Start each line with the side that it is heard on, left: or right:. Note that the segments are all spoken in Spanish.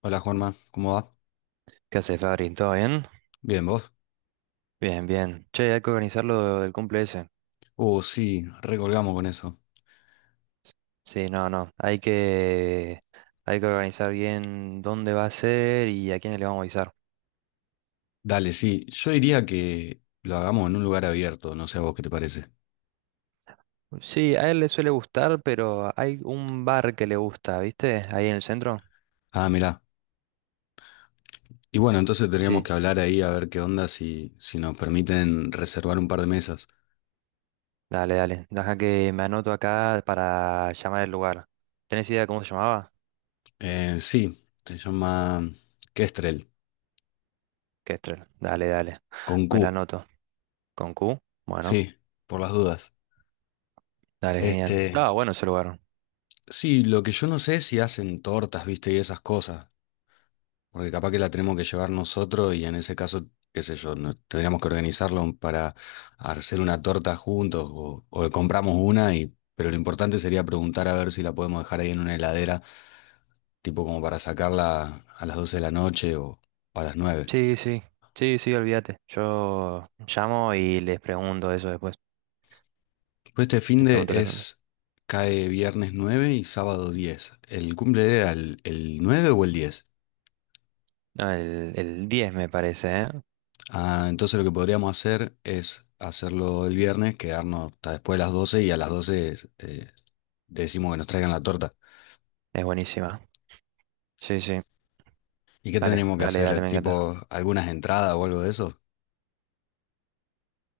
left: Hola Juanma, ¿cómo va?
right: ¿Qué hace, Fabri? ¿Todo bien?
left: Bien, ¿vos?
right: Bien, bien. Che, hay que organizar lo del cumple ese.
left: Oh sí, recolgamos con eso.
right: Sí, no, no. Hay que organizar bien dónde va a ser y a quién le vamos a avisar.
left: Dale, sí, yo diría que lo hagamos en un lugar abierto, no sé a vos qué te parece.
right: Sí, a él le suele gustar, pero hay un bar que le gusta, ¿viste? Ahí en el centro.
left: Ah, mirá. Y bueno, entonces tendríamos
right: Sí,
left: que hablar ahí a ver qué onda si nos permiten reservar un par de mesas.
right: dale, dale. Deja que me anoto acá para llamar el lugar. ¿Tenés idea de cómo se llamaba?
left: Sí, se llama Kestrel,
right: Kestrel. Dale, dale.
left: con
right: Me la
left: Q,
right: anoto. ¿Con Q? Bueno,
left: sí, por las dudas.
right: dale, genial.
left: Este,
right: Estaba bueno ese lugar.
left: sí, lo que yo no sé es si hacen tortas, viste, y esas cosas. Porque capaz que la tenemos que llevar nosotros y en ese caso, qué sé yo, tendríamos que organizarlo para hacer una torta juntos o compramos una y, pero lo importante sería preguntar a ver si la podemos dejar ahí en una heladera, tipo como para sacarla a las 12 de la noche o a las 9.
right: Sí, sí, sí, sí, olvídate. Yo llamo y les pregunto eso después.
left: Pues este
right: Les
left: finde
right: pregunto, les pregunto.
left: cae viernes 9 y sábado 10. ¿El cumple era el 9 o el 10?
right: No, el 10 me parece, ¿eh?
left: Ah, entonces lo que podríamos hacer es hacerlo el viernes, quedarnos hasta después de las 12 y a las 12 decimos que nos traigan la torta.
right: Es buenísima. Sí, sí.
left: ¿Y qué
right: Dale,
left: tendríamos que
right: dale,
left: hacer?
right: dale, me encanta.
left: ¿Tipo algunas entradas o algo de eso?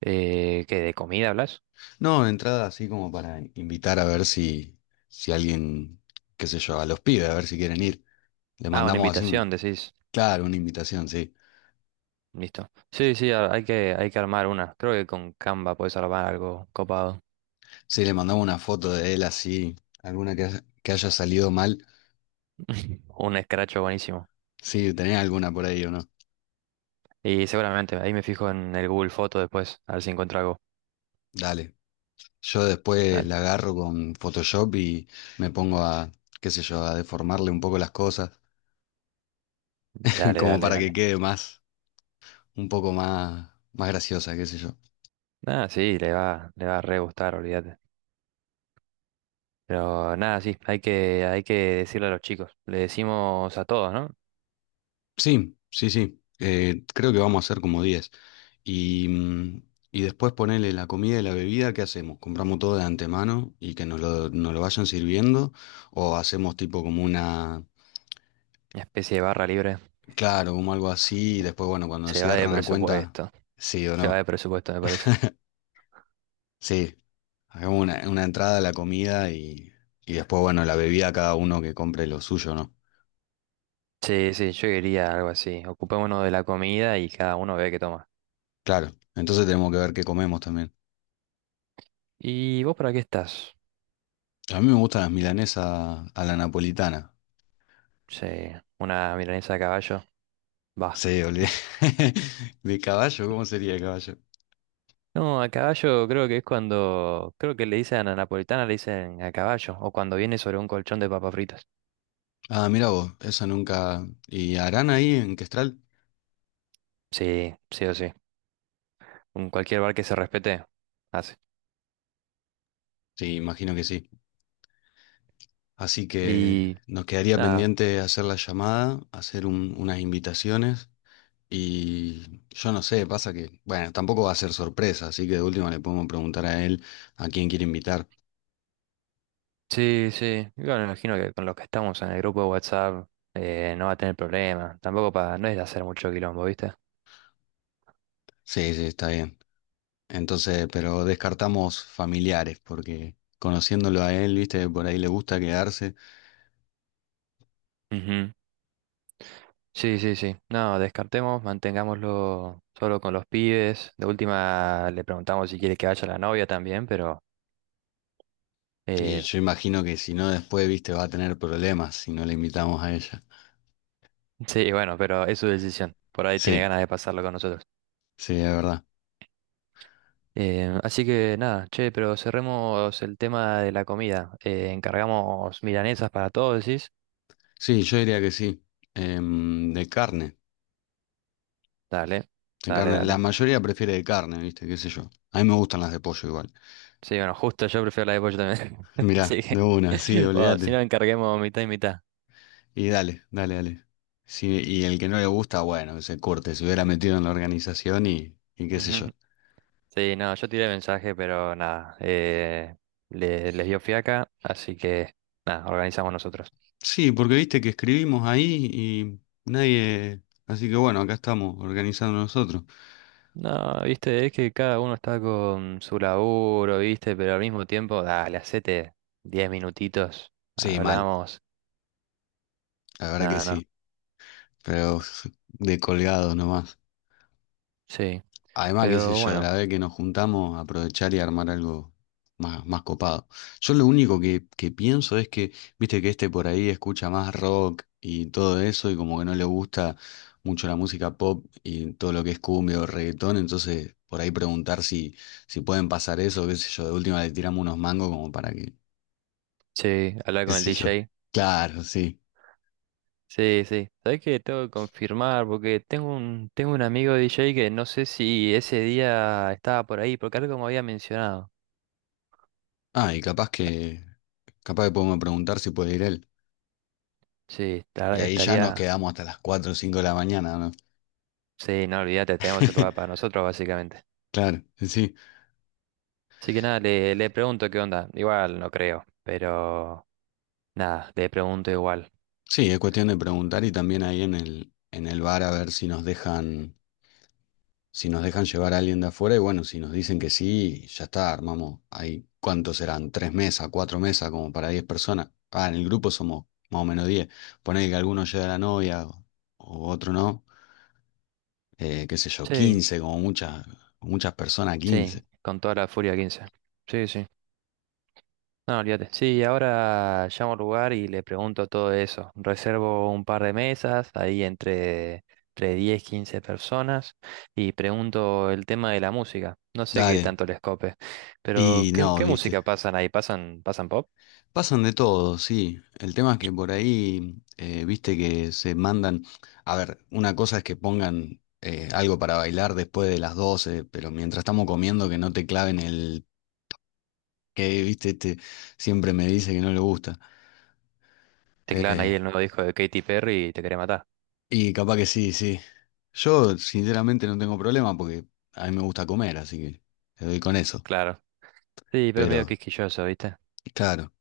right: ¿Qué, de comida hablas?
left: No, entradas así como para invitar a ver si alguien, qué sé yo, a los pibes, a ver si quieren ir. Le
right: Ah, una
left: mandamos así
right: invitación, decís.
left: claro, una invitación, sí.
right: Listo. Sí, sí, hay hay que armar una. Creo que con Canva puedes armar algo copado.
left: Sí, le mandamos una foto de él así, alguna que haya salido mal.
right: Un escracho buenísimo.
left: Sí, ¿tenés alguna por ahí o no?
right: Y seguramente, ahí me fijo en el Google Foto después, a ver si encuentro algo.
left: Dale. Yo después
right: Dale,
left: la agarro con Photoshop y me pongo a, qué sé yo, a deformarle un poco las cosas,
right: dale,
left: como
right: dale,
left: para que
right: dale.
left: quede más, un poco más, más graciosa, qué sé yo.
right: Ah, sí, le va a re gustar, olvídate. Pero nada, sí, hay que decirle a los chicos. Le decimos a todos, ¿no?
left: Sí, sí, sí. Creo que vamos a hacer como 10. Y, mm, y después ponerle la comida y la bebida, ¿qué hacemos? ¿Compramos todo de antemano y que nos lo vayan sirviendo? ¿O hacemos tipo como
right: Una especie de barra libre.
left: claro, como algo así y después, bueno, cuando
right: Se va de
left: cierran la cuenta,
right: presupuesto.
left: ¿sí o
right: Se va
left: no?
right: de presupuesto, me parece.
left: Sí, hagamos una entrada a la comida y después, bueno, la bebida cada uno que compre lo suyo, ¿no?
right: Sí, sí, yo quería algo así. Ocupémonos de la comida y cada uno ve qué toma.
left: Claro, entonces tenemos que ver qué comemos también.
right: ¿Y vos para qué estás?
left: A mí me gustan las milanesas a la napolitana.
right: Sí, una milanesa a caballo. Va.
left: Sí, olvidé. ¿De caballo? ¿Cómo sería de caballo?
right: No, a caballo creo que es cuando. Creo que le dicen a la napolitana, le dicen a caballo. O cuando viene sobre un colchón de papas fritas.
left: Ah, mira vos, esa nunca. ¿Y harán ahí en Questral?
right: Sí, sí o sí. En cualquier bar que se respete, hace.
left: Sí, imagino que sí. Así que
right: Y
left: nos quedaría
right: nada,
left: pendiente hacer la llamada, hacer unas invitaciones. Y yo no sé, pasa que, bueno, tampoco va a ser sorpresa, así que de última le podemos preguntar a él a quién quiere invitar.
right: sí, sí. Yo me imagino que con los que estamos en el grupo de WhatsApp no va a tener problema. Tampoco para, no es de hacer mucho quilombo, ¿viste?
left: Sí, sí, está bien. Entonces, pero descartamos familiares, porque conociéndolo a él, viste, por ahí le gusta quedarse.
right: Ujú. Sí, sí, sí. No, descartemos, mantengámoslo solo con los pibes. De última le preguntamos si quiere que vaya la novia también, pero
left: Y
right: eh,
left: yo imagino que si no, después, viste, va a tener problemas si no le invitamos a ella.
right: sí, bueno, pero es su decisión. Por ahí tiene
left: Sí,
right: ganas de pasarlo con nosotros.
left: sí, es verdad.
right: Así que nada, che, pero cerremos el tema de la comida. Encargamos milanesas para todos, decís.
left: Sí, yo diría que sí. De carne,
right: Dale,
left: de
right: dale,
left: carne. La
right: dale.
left: mayoría prefiere de carne, viste, qué sé yo. A mí me gustan las de pollo igual.
right: Sí, bueno, justo yo prefiero la de pollo también.
left: Mirá,
right: Así
left: de
right: que,
left: una, sí,
right: bueno, si
left: olvídate.
right: nos encarguemos mitad y mitad.
left: Y dale, dale, dale. Sí, y el que no le gusta, bueno, que se corte, se hubiera metido en la organización y qué sé yo.
right: Ujú. Sí, no, yo tiré mensaje, pero nada, les dio fiaca, así que nada, organizamos nosotros.
left: Sí, porque viste que escribimos ahí y nadie. Así que bueno, acá estamos organizando nosotros.
right: No, viste, es que cada uno está con su laburo, viste, pero al mismo tiempo, dale, hacete 10 minutitos,
left: Sí, mal,
right: hablamos,
left: la verdad que
right: nada, no,
left: sí, pero de colgados nomás.
right: sí,
left: Además, qué sé
right: pero
left: yo,
right: bueno,
left: la vez que nos juntamos, aprovechar y armar algo más, más copado. Yo lo único que pienso es que, viste que este por ahí escucha más rock y todo eso, y como que no le gusta mucho la música pop y todo lo que es cumbia o reggaetón, entonces por ahí preguntar si pueden pasar eso, qué sé yo, de última le tiramos unos mangos como para que,
right: sí, hablar
left: qué
right: con el
left: sé yo.
right: DJ.
left: Claro, sí.
right: Sí, sí. Sabés que tengo que confirmar porque tengo tengo un amigo DJ que no sé si ese día estaba por ahí, porque algo me había mencionado.
left: Ah, y capaz que podemos preguntar si puede ir él.
right: Sí,
left: Y ahí ya nos
right: estaría.
left: quedamos hasta las 4 o 5 de la mañana, ¿no?
right: Sí, no olvídate, tenemos el lugar para nosotros básicamente.
left: Claro, sí.
right: Así que nada, le pregunto qué onda. Igual no creo, pero nada, le pregunto igual.
left: Sí, es cuestión de preguntar y también ahí en el bar a ver si nos dejan llevar a alguien de afuera y bueno, si nos dicen que sí, ya está, armamos ahí, ¿cuántos serán? ¿Tres mesas, cuatro mesas como para 10 personas? Ah, en el grupo somos más o menos 10. Poné que alguno lleve a la novia o otro no, qué sé yo,
right: Sí,
left: 15 como muchas, muchas personas,
right: sí,
left: 15.
right: con toda la furia 15. Sí, sí. No, olvídate. Sí, ahora llamo al lugar y le pregunto todo eso. Reservo un par de mesas, entre 10 15 personas, y pregunto el tema de la música. No sé qué
left: Dale.
right: tanto les cope, pero
left: Y
right: ¿qué,
left: no,
right: qué
left: viste.
right: música pasan ahí? ¿Pasan, pasan pop?
left: Pasan de todo, sí. El tema es que por ahí, viste que se mandan, a ver, una cosa es que pongan algo para bailar después de las 12, pero mientras estamos comiendo que no te claven el que, viste, este siempre me dice que no le gusta.
right: Teclan ahí
left: Eh,
right: el nuevo disco de Katy Perry y te quería matar.
left: y capaz que sí, sí. Yo sinceramente no tengo problema porque a mí me gusta comer, así que te doy con eso.
right: Claro. Sí, pero es medio
left: Pero,
right: quisquilloso, ¿viste?
left: claro.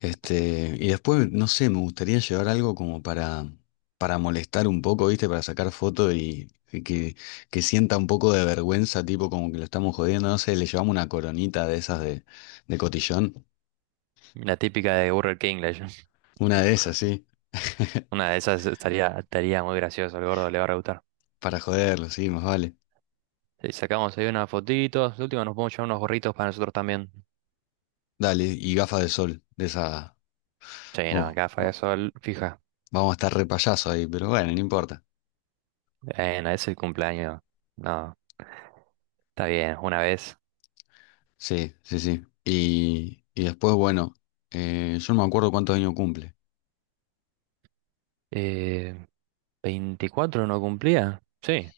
left: Y después, no sé, me gustaría llevar algo como para molestar un poco, ¿viste? Para sacar foto y que sienta un poco de vergüenza, tipo como que lo estamos jodiendo, no sé, le llevamos una coronita de esas de cotillón.
right: La típica de Burger King,
left: Una de esas, sí,
right: Una de esas estaría muy gracioso, el gordo le va a rebutar.
left: para joderlo, sí, más vale.
right: Sí, sacamos ahí unas fotitos. De última nos podemos llevar unos gorritos para nosotros también.
left: Dale, y gafas de sol, de esa.
right: Sí, no,
left: Oh,
right: gafa de sol, fija.
left: vamos a estar re payaso ahí, pero bueno, no importa.
right: Bueno, es el cumpleaños. No, está bien, una vez.
left: Sí, sí, sí. Y después, bueno, yo no me acuerdo cuántos años cumple.
right: Eh, 24 no cumplía. Sí.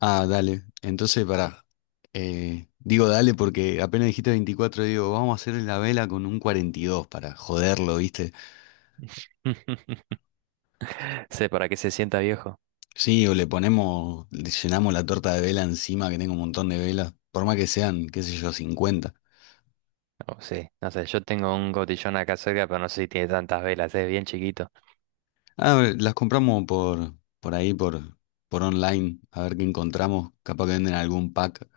left: Ah, dale. Entonces, pará. Digo dale porque apenas dijiste 24 digo, vamos a hacerle la vela con un 42 para joderlo, ¿viste?
right: Sé para que se sienta viejo.
left: Sí, o le ponemos, le llenamos la torta de vela encima, que tengo un montón de velas, por más que sean, qué sé yo, 50.
right: Oh, sí, no sé, yo tengo un cotillón acá cerca, pero no sé si tiene tantas velas, es bien chiquito.
left: Ah, a ver, las compramos por ahí, por online, a ver qué encontramos, capaz que venden algún pack.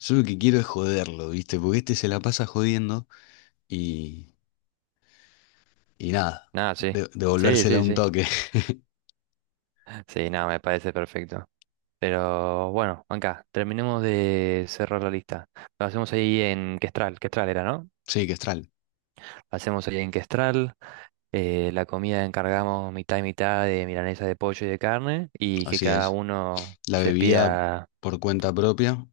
left: Yo lo que quiero es joderlo, ¿viste? Porque este se la pasa jodiendo y, y nada,
right: Nada, sí. Sí,
left: devolvérsela
right: sí,
left: un
right: sí.
left: toque.
right: Sí, nada, me parece perfecto. Pero bueno, Anca, terminemos de cerrar la lista. Lo hacemos ahí en Questral, Questral era, ¿no?
left: Sí, que estral.
right: Hacemos ahí en Questral. La comida encargamos mitad y mitad de milanesa de pollo y de carne y que
left: Así
right: cada
left: es.
right: uno
left: La
right: se
left: bebida
right: pida...
left: por cuenta propia.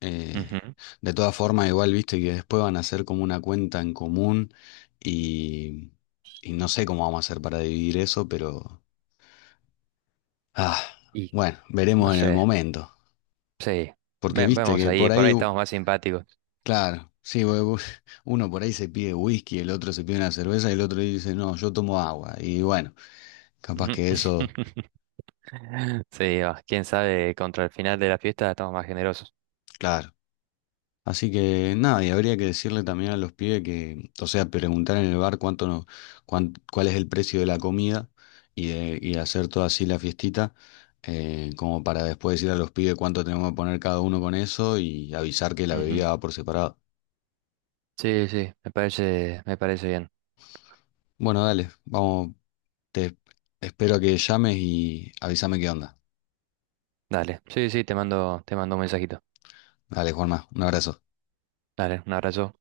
left: eh,
right: Ujú.
left: de todas formas, igual viste que después van a hacer como una cuenta en común y, y no sé cómo vamos a hacer para dividir eso, pero ah,
right: Y
left: bueno,
right: no
left: veremos en el
right: sé,
left: momento.
right: sí.
left: Porque viste
right: Vemos
left: que
right: ahí,
left: por
right: por
left: ahí,
right: ahí estamos más simpáticos.
left: claro, sí, uno por ahí se pide whisky, el otro se pide una cerveza y el otro dice, no, yo tomo agua. Y bueno, capaz
right: Ujú.
left: que eso,
right: Sí, va, quién sabe, contra el final de la fiesta estamos más generosos.
left: claro. Así que nada, y habría que decirle también a los pibes que, o sea, preguntar en el bar cuánto no, cuál es el precio de la comida y hacer toda así la fiestita, como para después decir a los pibes cuánto tenemos que poner cada uno con eso y avisar que la
right: Ujú.
left: bebida va por separado.
right: Sí, sí, me parece bien.
left: Bueno, dale, vamos, te espero que llames y avísame qué onda.
right: Dale, sí, sí, te mando un mensajito.
left: Dale, Juanma, un abrazo.
right: Dale, un abrazo.